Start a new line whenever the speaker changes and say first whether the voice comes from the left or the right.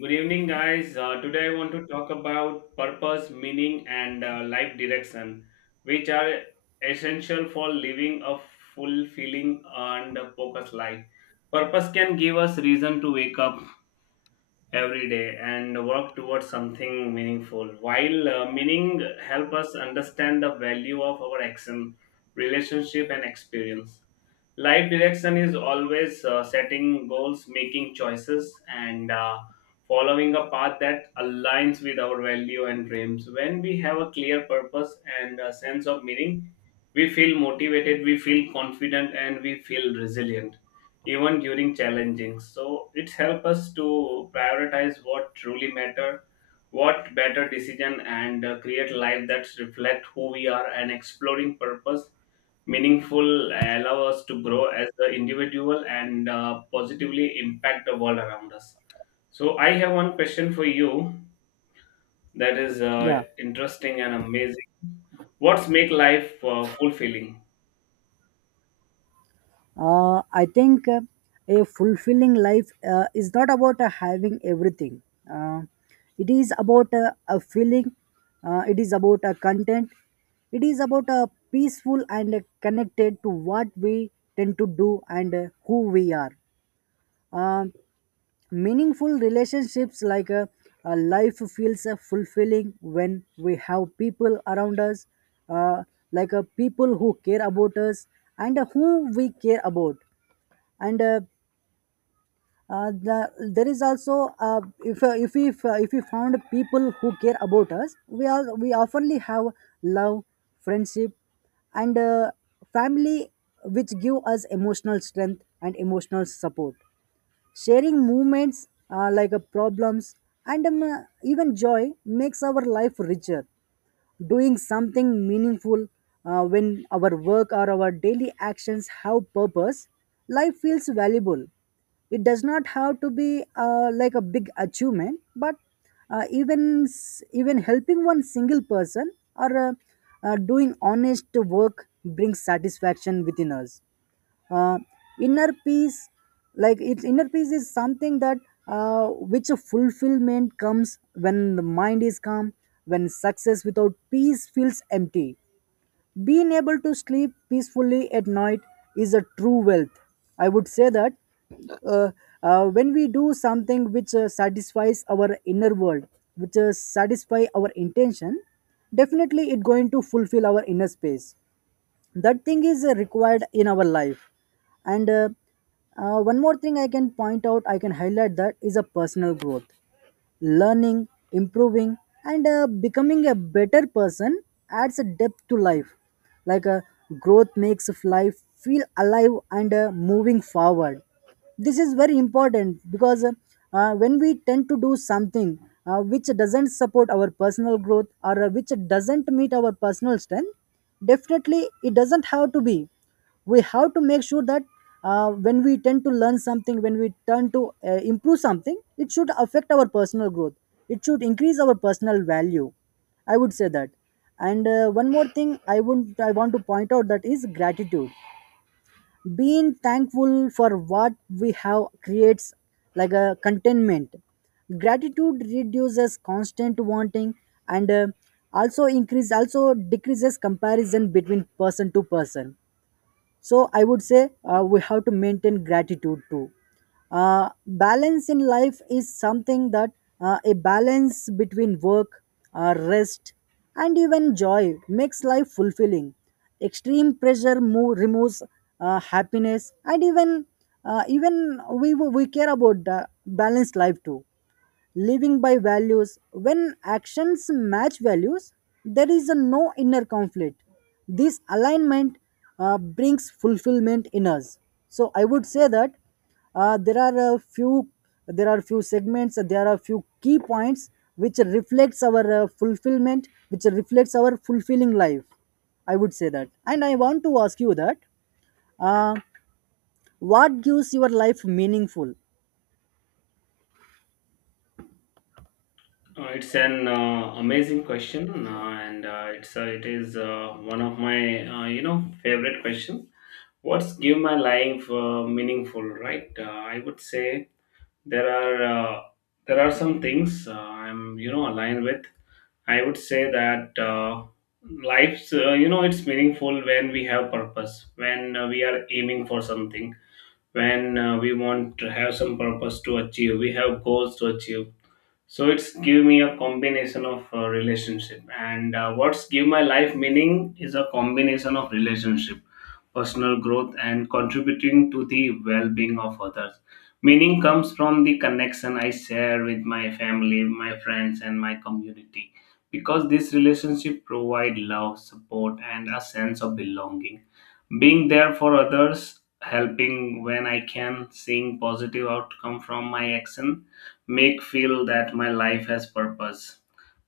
left: Good evening, guys. Today I want to talk about purpose, meaning, and life direction, which are essential for living a fulfilling and focused life. Purpose can give us reason to wake up every day and work towards something meaningful, while meaning help us understand the value of our action, relationship, and experience. Life direction is always setting goals, making choices, and following a path that aligns with our value and dreams. When we have a clear purpose and a sense of meaning, we feel motivated, we feel confident, and we feel resilient even during challenging. So it helps us to prioritize what truly matter, what better decision, and create life that reflect who we are, and exploring purpose, meaningful, allow us to grow as the individual and positively impact the world around us. So I have one question for you, that is
right: Yeah,
left: interesting and amazing. What's make life fulfilling?
right: I think a fulfilling life is not about having everything. Uh, it is about a feeling. It is about a content. It is about a peaceful and connected to what we tend to do and who we are. Uh, meaningful relationships like life feels fulfilling when we have people around us, uh, like people who care about us and who we care about and there is also if if we found people who care about us we oftenly have love, friendship, and family, which give us emotional strength and emotional support, sharing moments like problems, and even joy makes our life richer. Doing something meaningful, when our work or our daily actions have purpose, life feels valuable. It does not have to be like a big achievement, but even helping one single person or doing honest work brings satisfaction within us. Uh, inner peace, like its inner peace is something that which a fulfillment comes when the mind is calm. When success without peace feels empty, being able to sleep peacefully at night is a true wealth. I would say that uh, when we do something which satisfies our inner world, which satisfy our intention, definitely it going to fulfill our inner space. That thing is required in our life. And one more thing I can point out, I can highlight, that is a personal growth: learning, improving, and becoming a better person adds a depth to life. Like uh, Growth makes of life feel alive and moving forward. This is very important because when we tend to do something which doesn't support our personal growth or which doesn't meet our personal strength, definitely it doesn't have to be, we have to make sure that when we tend to learn something, when we turn to improve something, it should affect our personal growth, it should increase our personal value, I would say that. And one more thing I want to point out, that is gratitude. Being thankful for what we have creates like a contentment. Gratitude reduces constant wanting, and also decreases comparison between person to person. So I would say we have to maintain gratitude too. Balance in life is something that a balance between work, rest, and even joy makes life fulfilling. Removes happiness, and even we care about the balanced life too. Living by values, when actions match values, there is a no inner conflict. This alignment brings fulfillment in us. So I would say that uh, there are a few there are few segments, there are few key points which reflects our fulfillment, which reflects our fulfilling life, I would say that. And I want to ask you that, uh, what gives your life meaningful?
left: It's an amazing question, and it's it is one of my favorite question. What's give my life meaningful, right? I would say there are some things I'm aligned with. I would say that life's it's meaningful when we have purpose, when we are aiming for something, when we want to have some purpose to achieve, we have goals to achieve. So it's give me a combination of relationship, and what's give my life meaning is a combination of relationship, personal growth, and contributing to the well-being of others. Meaning comes from the connection I share with my family, my friends, and my community, because this relationship provide love, support, and a sense of belonging. Being there for others, helping when I can, seeing positive outcome from my action, make feel that my life has purpose.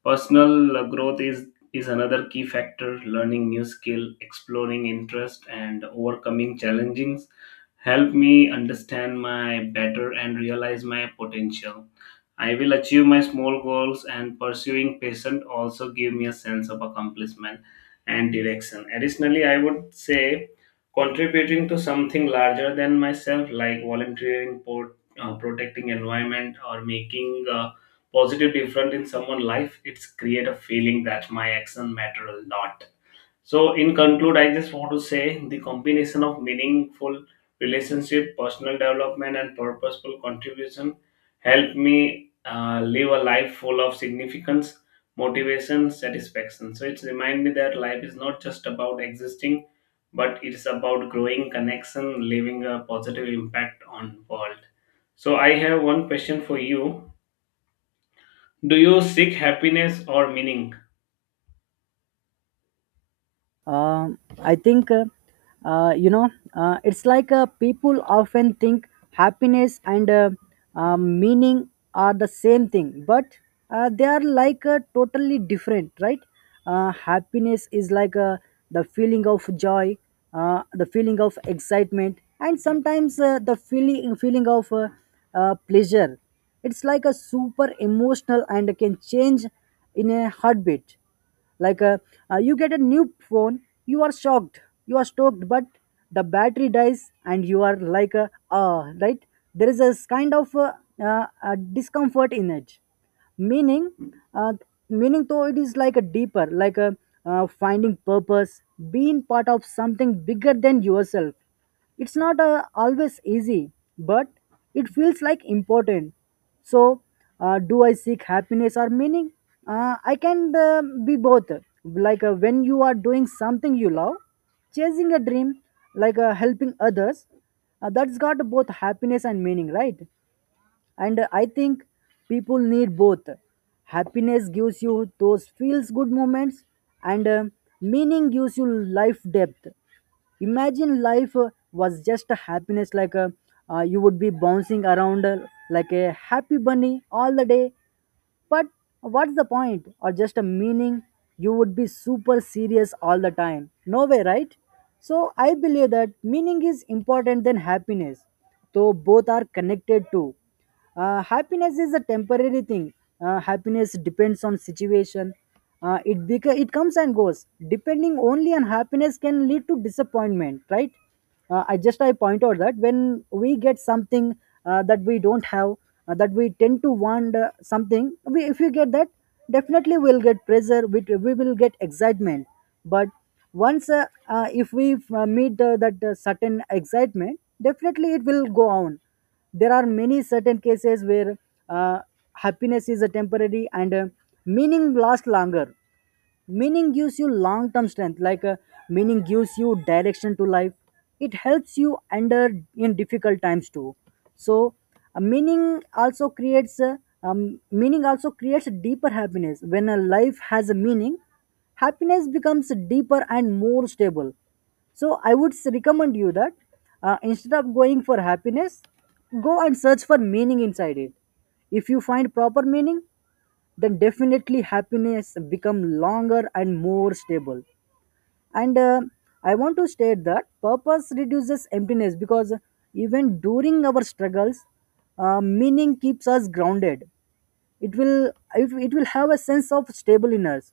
left: Personal growth is another key factor. Learning new skill, exploring interest, and overcoming challenges help me understand my better and realize my potential. I will achieve my small goals, and pursuing patient also give me a sense of accomplishment and direction. Additionally, I would say, contributing to something larger than myself, like volunteering, protecting environment, or making a positive difference in someone's life, it's create a feeling that my action matter a lot. So, in conclude, I just want to say the combination of meaningful relationship, personal development, and purposeful contribution helped me live a life full of significance, motivation, satisfaction. So, it's remind me that life is not just about existing, but it's about growing connection, leaving a positive impact on world. So, I have one question for you. Do you seek happiness or meaning?
right: I think, it's like people often think happiness and meaning are the same thing, but they are like totally different, right? Happiness is like the feeling of joy, the feeling of excitement, and sometimes the feeling of pleasure. It's like a super emotional and can change in a heartbeat, like you get a new phone, you are shocked, you are stoked, but the battery dies and you are like ah, right, there is a kind of discomfort in it. Meaning uh, meaning though, it is like a deeper, like a finding purpose, being part of something bigger than yourself. It's not always easy, but it feels like important. So, do I seek happiness or meaning? I can be both. Like when you are doing something you love, chasing a dream, like helping others, that's got both happiness and meaning, right? And I think people need both. Happiness gives you those feels good moments, and meaning gives you life depth. Imagine life was just a happiness, like a, you would be bouncing around like a happy bunny all the day. But what's the point? Or just a meaning, you would be super serious all the time. No way, right? So I believe that meaning is important than happiness, though both are connected too. Happiness is a temporary thing. Happiness depends on situation. It comes and goes. Depending only on happiness can lead to disappointment, right? I point out that when we get something that we don't have, that we tend to want something we, if we get that, definitely we'll get pressure, we will get excitement. But once if we meet that certain excitement, definitely it will go on. There are many certain cases where uh, happiness is a temporary, and meaning lasts longer. Meaning gives you long term strength, like meaning gives you direction to life. It helps you under, in difficult times too. So meaning also creates deeper happiness. When a life has a meaning, happiness becomes deeper and more stable. So I would recommend you that, instead of going for happiness, go and search for meaning inside it. If you find proper meaning, then definitely happiness become longer and more stable. And I want to state that purpose reduces emptiness because even during our struggles, meaning keeps us grounded. It will, it will have a sense of stable in us.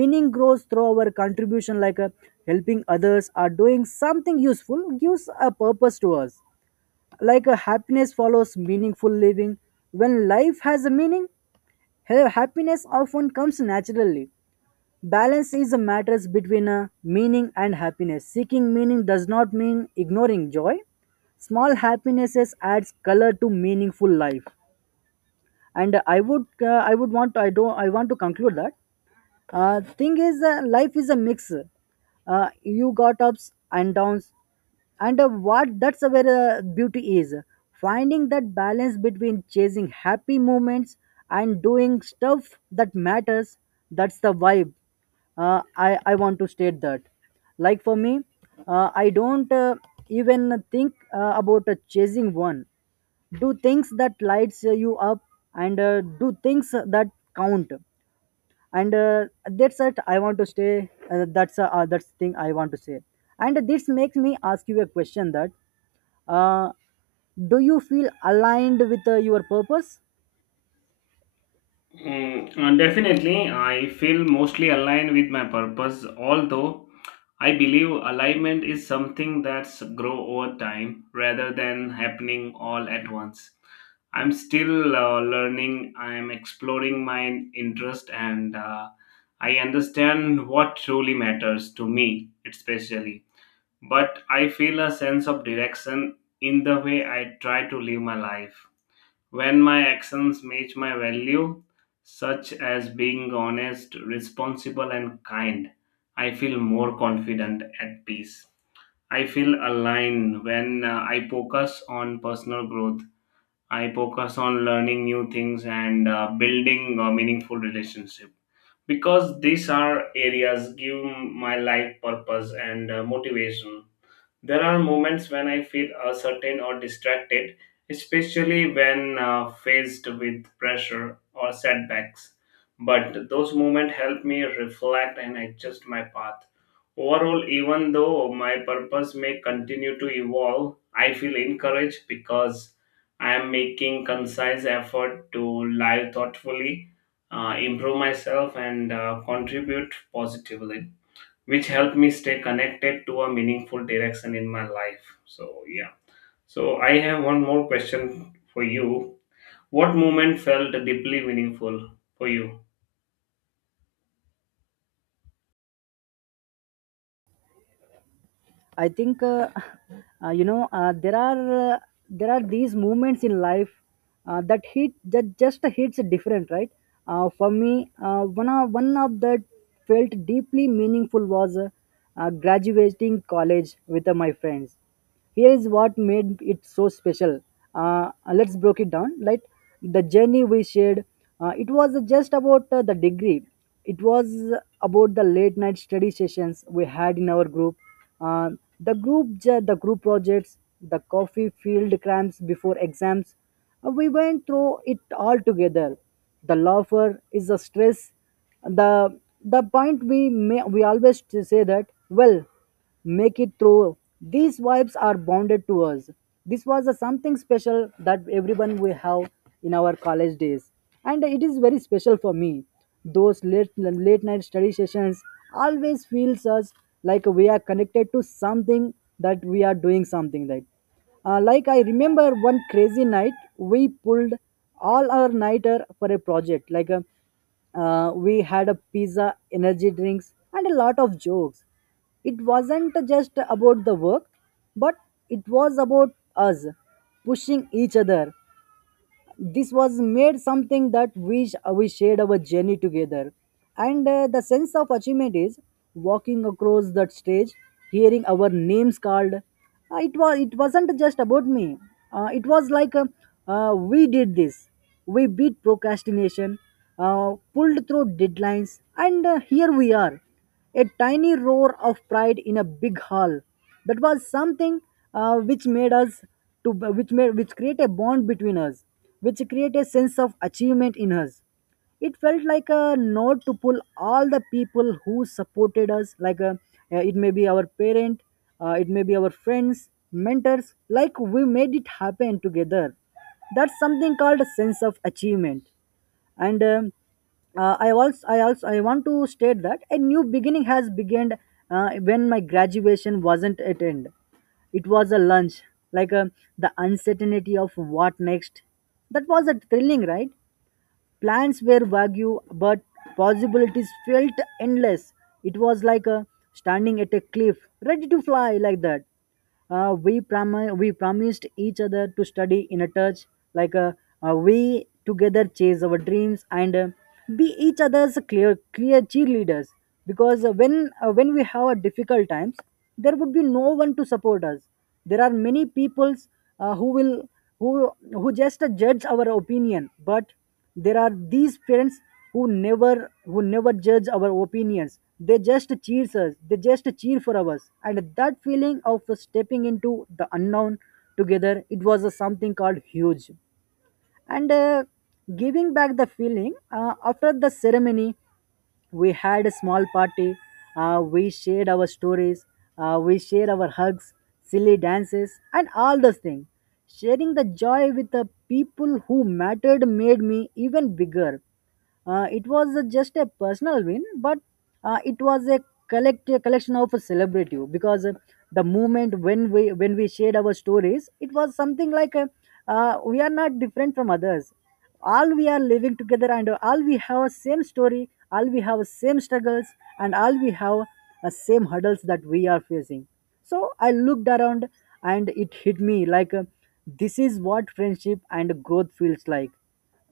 right: Meaning grows through our contribution, like helping others or doing something useful gives a purpose to us. Like happiness follows meaningful living. When life has a meaning, here, happiness often comes naturally. Balance is a matter between meaning and happiness. Seeking meaning does not mean ignoring joy. Small happinesses adds color to meaningful life. And I would want, I don't, I want to conclude that. Thing is, life is a mix. You got ups and downs, and what that's where the beauty is, finding that balance between chasing happy moments and doing stuff that matters. That's the vibe. I want to state that, like for me, I don't even think about chasing one. Do things that lights you up, and do things that count. And that's it I want to stay that's the thing I want to say. And this makes me ask you a question that, uh, do you feel aligned with your purpose?
left: Definitely, I feel mostly aligned with my purpose, although I believe alignment is something that's grow over time rather than happening all at once. I'm still learning, I'm exploring my interest, and I understand what truly matters to me, especially. But I feel a sense of direction in the way I try to live my life. When my actions match my value, such as being honest, responsible, and kind, I feel more confident at peace. I feel aligned when I focus on personal growth. I focus on learning new things and building a meaningful relationship, because these are areas give my life purpose and motivation. There are moments when I feel uncertain or distracted, especially when faced with pressure or setbacks. But those moments help me reflect and adjust my path. Overall, even though my purpose may continue to evolve, I feel encouraged because I am making concise effort to live thoughtfully, improve myself, and contribute positively, which helped me stay connected to a meaningful direction in my life. So, yeah. So, I have one more question for you. What moment felt deeply meaningful for you?
right: I think uh, you know uh, there are uh, there are these moments in life that just hits different, right? For me, one of that felt deeply meaningful was graduating college with my friends. Here is what made it so special. Let's break it down, like the journey we shared, it was just about the degree, it was about the late night study sessions we had in our group, uh, the group projects, the coffee field cramps before exams. We went through it all together, the laughter is the stress, the the point we may we always say that, well, make it through. These vibes are bonded to us. This was a something special that everyone we have in our college days, and it is very special for me. Those late night study sessions always feels us like we are connected to something, that we are doing something right. Like I remember one crazy night, we pulled all our nighter for a project. We had a pizza, energy drinks, and a lot of jokes. It wasn't just about the work, but it was about us pushing each other. This was made something that we shared our journey together. And the sense of achievement is walking across that stage, hearing our names called. It wasn't just about me, it was like we did this. We beat procrastination, pulled through deadlines, and here we are, a tiny roar of pride in a big hall. That was something uh, which made us which made, which create a bond between us, which create a sense of achievement in us. It felt like a nod to pull all the people who supported us, like a, it may be our parent, it may be our friends, mentors. Like we made it happen together. That's something called a sense of achievement, and I want to state that a new beginning has begun when my graduation wasn't at end. It was a lunch, like um the uncertainty of what next. That was a thrilling, right? Plans were vague, but possibilities felt endless. It was like, standing at a cliff, ready to fly like that. We, we promised each other to study in a touch, like a, we together chase our dreams, and be each other's clear cheerleaders. Because when, when we have a difficult times, there would be no one to support us. There are many peoples who will, who just judge our opinion, but there are these parents who never judge our opinions. They just cheer us, they just cheer for us. And that feeling of stepping into the unknown together, it was something called huge. And giving back the feeling, after the ceremony, we had a small party. We shared our stories, we shared our hugs, silly dances, and all those things. Sharing the joy with the people who mattered made me even bigger. It was just a personal win, but it was a collection of a celebrity. Because the moment when we shared our stories, it was something like, we are not different from others. All we are living together, and all we have a same story, all we have same struggles, and all we have same hurdles that we are facing. So I looked around, and it hit me like, this is what friendship and growth feels like.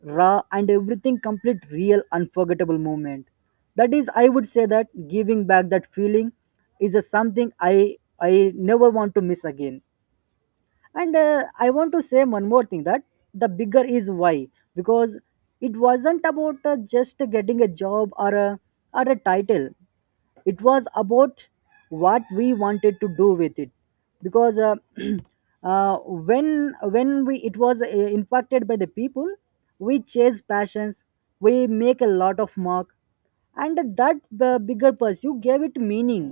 right: Raw and everything complete, real, unforgettable moment. That is, I would say that giving back that feeling is a something I never want to miss again. And I want to say one more thing, that the bigger is why. Because it wasn't about just getting a job, or a, or a title. It was about what we wanted to do with it. Because when we it was impacted by the people, we chase passions, we make a lot of mark, and that bigger pursuit gave it meaning.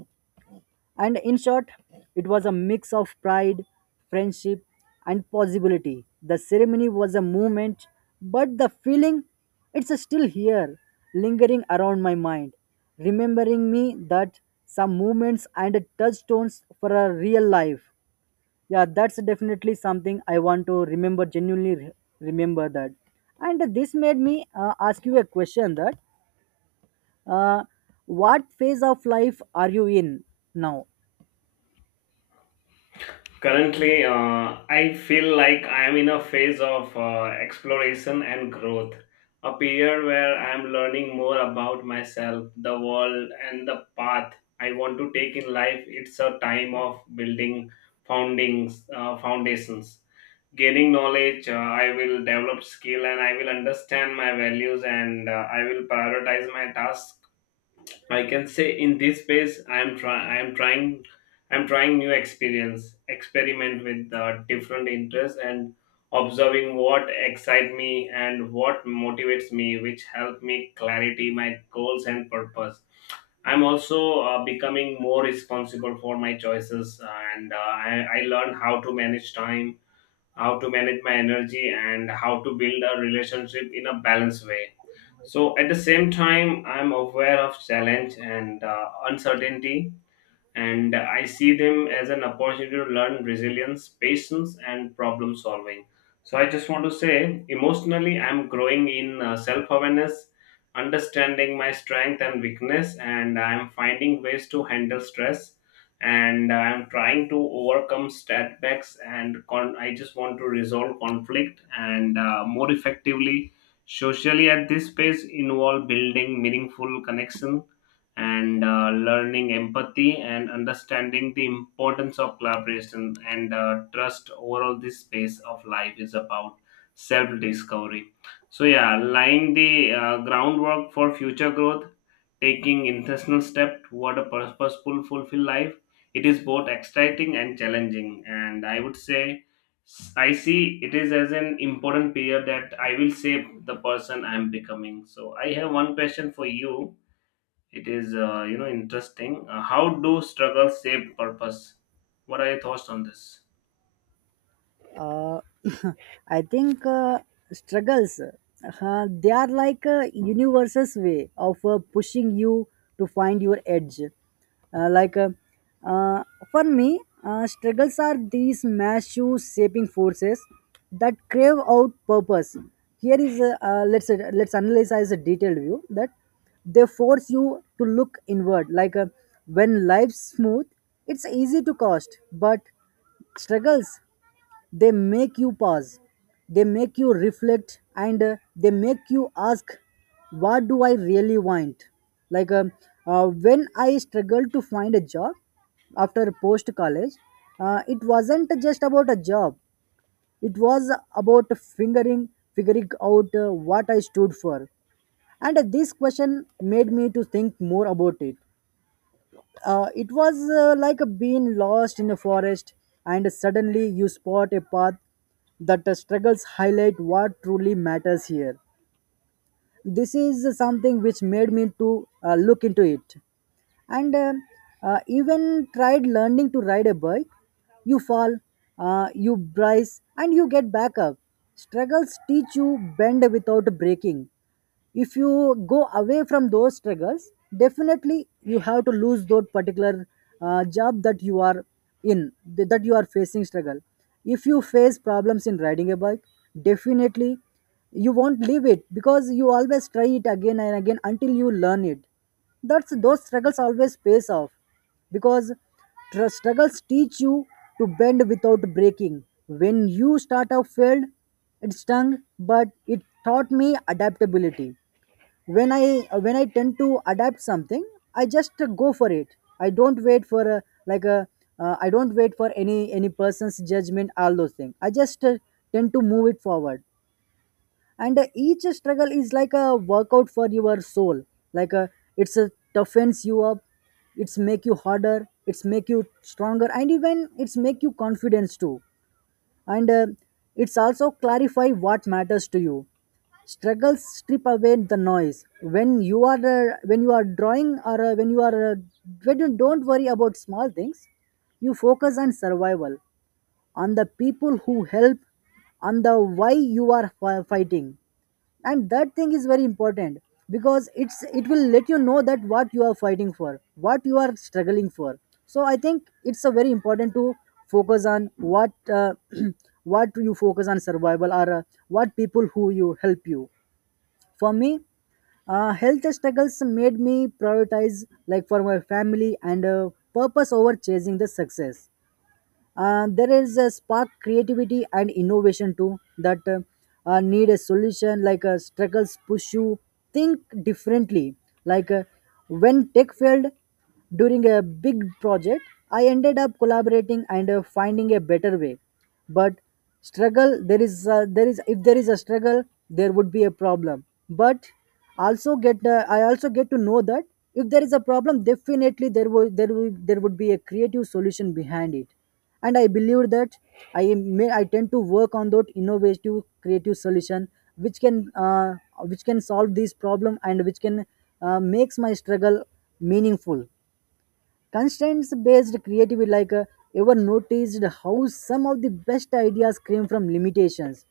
right: And in short, it was a mix of pride, friendship, and possibility. The ceremony was a moment, but the feeling, it's still here, lingering around my mind, remembering me that some moments and touchstones for a real life. Yeah, that's definitely something I want to remember, genuinely remember that. And this made me ask you a question, that uh, what phase of life are you in now?
left: Currently, I feel like I am in a phase of exploration and growth, a period where I am learning more about myself, the world, and the path I want to take in life. It's a time of building foundations, gaining knowledge. I will develop skill, and I will understand my values, and I will prioritize my task. I can say in this space, I'm trying new experience, experiment with different interests, and observing what excite me and what motivates me, which help me clarity my goals and purpose. I'm also becoming more responsible for my choices, and I learn how to manage time, how to manage my energy, and how to build a relationship in a balanced way. So at the same time, I'm aware of challenge and uncertainty, and I see them as an opportunity to learn resilience, patience, and problem solving. So I just want to say, emotionally, I'm growing in self awareness, understanding my strength and weakness, and I'm finding ways to handle stress. And I'm trying to overcome setbacks, and I just want to resolve conflict, and more effectively. Socially, at this space, involve building meaningful connection, and learning empathy, and understanding the importance of collaboration and trust. Overall, this space of life is about self discovery. So yeah, laying the groundwork for future growth, taking intentional step toward a purposeful, fulfilled life. It is both exciting and challenging, and I would say I see it is as an important period that I will shape the person I am becoming. So I have one question for you. It is, interesting. How do struggles shape purpose? What are your thoughts on this?
right: uh, I think struggles, they are like a universe's way of pushing you to find your edge. Uh, like uh, uh, for me, struggles are these massive shaping forces that crave out purpose. Here is a, let's analyze as a detailed view that they force you to look inward. Like, when life's smooth, it's easy to coast, but struggles, they make you pause, they make you reflect, and they make you ask, what do I really want? Like um, when I struggled to find a job after post college, it wasn't just about a job, it was about figuring, figuring out what I stood for. And this question made me to think more about it. It was like a being lost in a forest, and suddenly you spot a path, that the struggles highlight what truly matters here. This is something which made me to look into it. And even tried learning to ride a bike. You fall, you brace, and you get back up. Struggles teach you bend without breaking. If you go away from those struggles, definitely you have to lose that particular job that you are in, that you are facing struggle. If you face problems in riding a bike, definitely you won't leave it, because you always try it again and again until you learn it. That's those struggles always pays off. Because, struggles teach you to bend without breaking. When you start out failed, it stung, but it taught me adaptability. when i when I tend to adapt something, I just go for it. I don't wait for a, like a, I don't wait for any person's judgment, all those things. I just tend to move it forward. And each struggle is like a workout for your soul. Like a, it's a toughens you up, it's make you harder, it's make you stronger, and even it's make you confidence too. And it's also clarify what matters to you. Struggles strip away the noise. When you are drawing, or when you don't worry about small things, you focus on survival, on the people who help, on the why you are fighting. And that thing is very important, because it will let you know that what you are fighting for, what you are struggling for. So I think it's a very important to focus on what, uh, what you focus on survival, or what people who you help you. For me, health struggles made me prioritize, like for my family, and purpose over chasing the success. There is a spark creativity and innovation too, that need a solution. Like, struggles push you think differently. Like, when tech failed during a big project, I ended up collaborating and finding a better way. But struggle, there is a, there is, if there is a struggle, there would be a problem. But also get, I also get to know that if there is a problem, definitely there would be a creative solution behind it. And I believe that I am may I tend to work on that innovative creative solution, which can uh, which can solve this problem, and which can makes my struggle meaningful. Constraints based creativity, like, ever noticed how some of the best ideas came from limitations.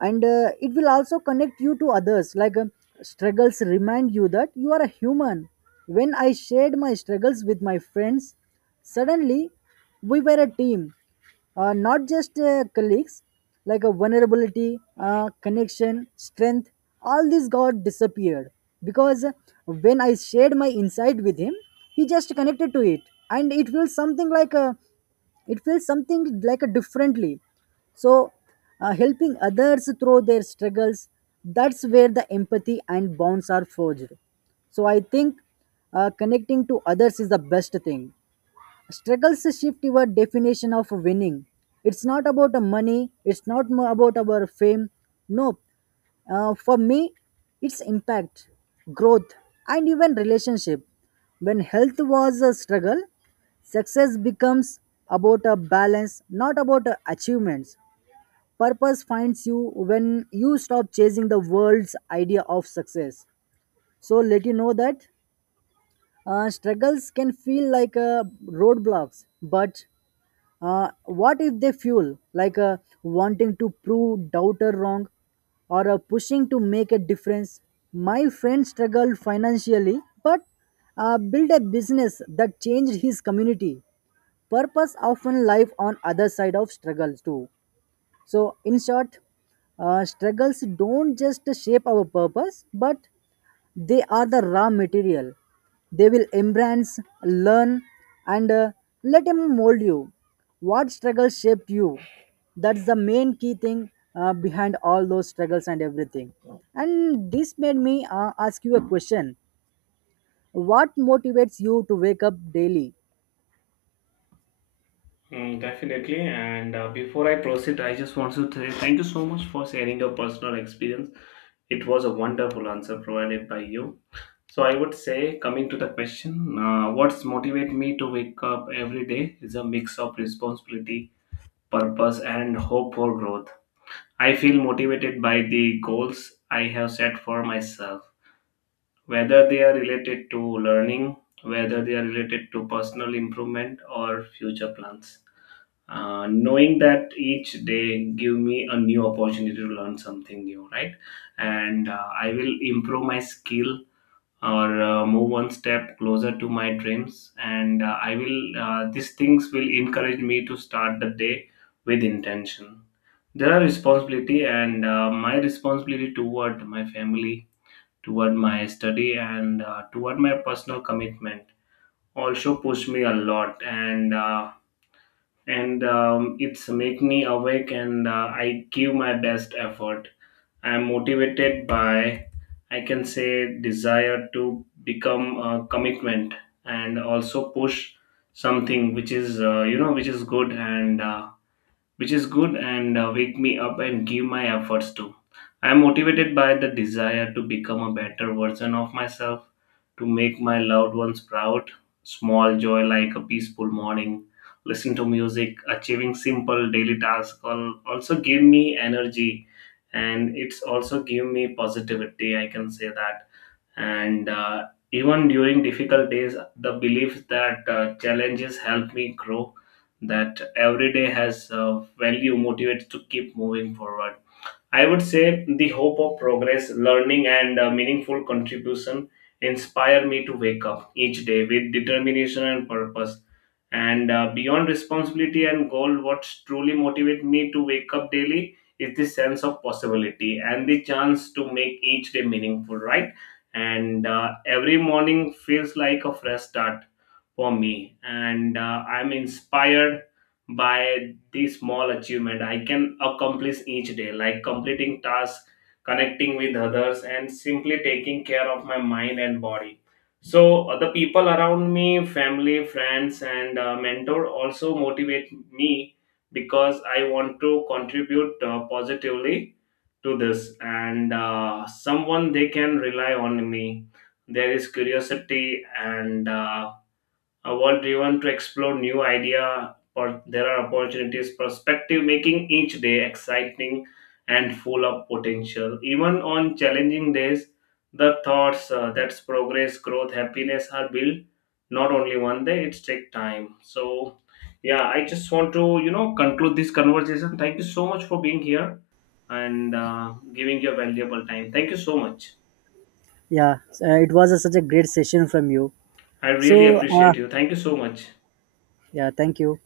right: And it will also connect you to others. Struggles remind you that you are a human. When I shared my struggles with my friends, suddenly we were a team, not just colleagues. Like a vulnerability, connection strength, all these got disappeared. Because when I shared my insight with him, he just connected to it. And it feels something like a differently. So helping others through their struggles, that's where the empathy and bonds are forged. So I think connecting to others is the best thing. Struggles shift your definition of winning. It's not about the money, it's not about our fame. No. For me, it's impact, growth, and even relationship. When health was a struggle, success becomes about a balance, not about a achievements. Purpose finds you when you stop chasing the world's idea of success. So let you know that struggles can feel like, roadblocks, but what if they fuel, like, wanting to prove doubter wrong, or pushing to make a difference? My friend struggled financially, but built a business that changed his community. Purpose often life on other side of struggles too. So in short, struggles don't just shape our purpose, but they are the raw material. They will embrace, learn, and let them mold you. What struggles shaped you? That's the main key thing behind all those struggles and everything. And this made me ask you a question, what motivates you to wake up daily?
left: Mm, definitely. And before I proceed, I just want to thank you so much for sharing your personal experience. It was a wonderful answer provided by you. So I would say, coming to the question, what's motivate me to wake up every day is a mix of responsibility, purpose, and hope for growth. I feel motivated by the goals I have set for myself, whether they are related to learning, whether they are related to personal improvement or future plans. Knowing that each day give me a new opportunity to learn something new, right? And I will improve my skill, or move one step closer to my dreams. And I will these things will encourage me to start the day with intention. There are responsibility, and my responsibility toward my family, toward my study, and toward my personal commitment, also pushed me a lot. And it's make me awake, and I give my best effort. I am motivated by, I can say, desire to become a commitment, and also push something which is which is good, and wake me up and give my efforts to. I am motivated by the desire to become a better version of myself, to make my loved ones proud. Small joy like a peaceful morning, listening to music, achieving simple daily tasks, also give me energy, and it's also give me positivity. I can say that. And even during difficult days, the belief that challenges help me grow, that every day has value, motivates to keep moving forward. I would say the hope of progress, learning, and meaningful contribution inspire me to wake up each day with determination and purpose. And beyond responsibility and goal, what truly motivates me to wake up daily is the sense of possibility and the chance to make each day meaningful, right? And every morning feels like a fresh start for me. And I'm inspired by the small achievement I can accomplish each day, like completing tasks, connecting with others, and simply taking care of my mind and body. So the people around me, family, friends, and mentor, also motivate me, because I want to contribute positively to this, and someone they can rely on me. There is curiosity and what driven to explore new idea, or there are opportunities perspective, making each day exciting and full of potential. Even on challenging days, the thoughts that's progress, growth, happiness are built not only one day, it's take time. So yeah, I just want to conclude this conversation. Thank you so much for being here, and giving your valuable time. Thank you so much.
right: Yeah, it was a, such a great session from you.
left: I really
right: So,
left: appreciate you. Thank you so much.
right: yeah, thank you.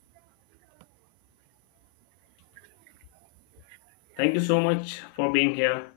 left: Thank you so much for being here.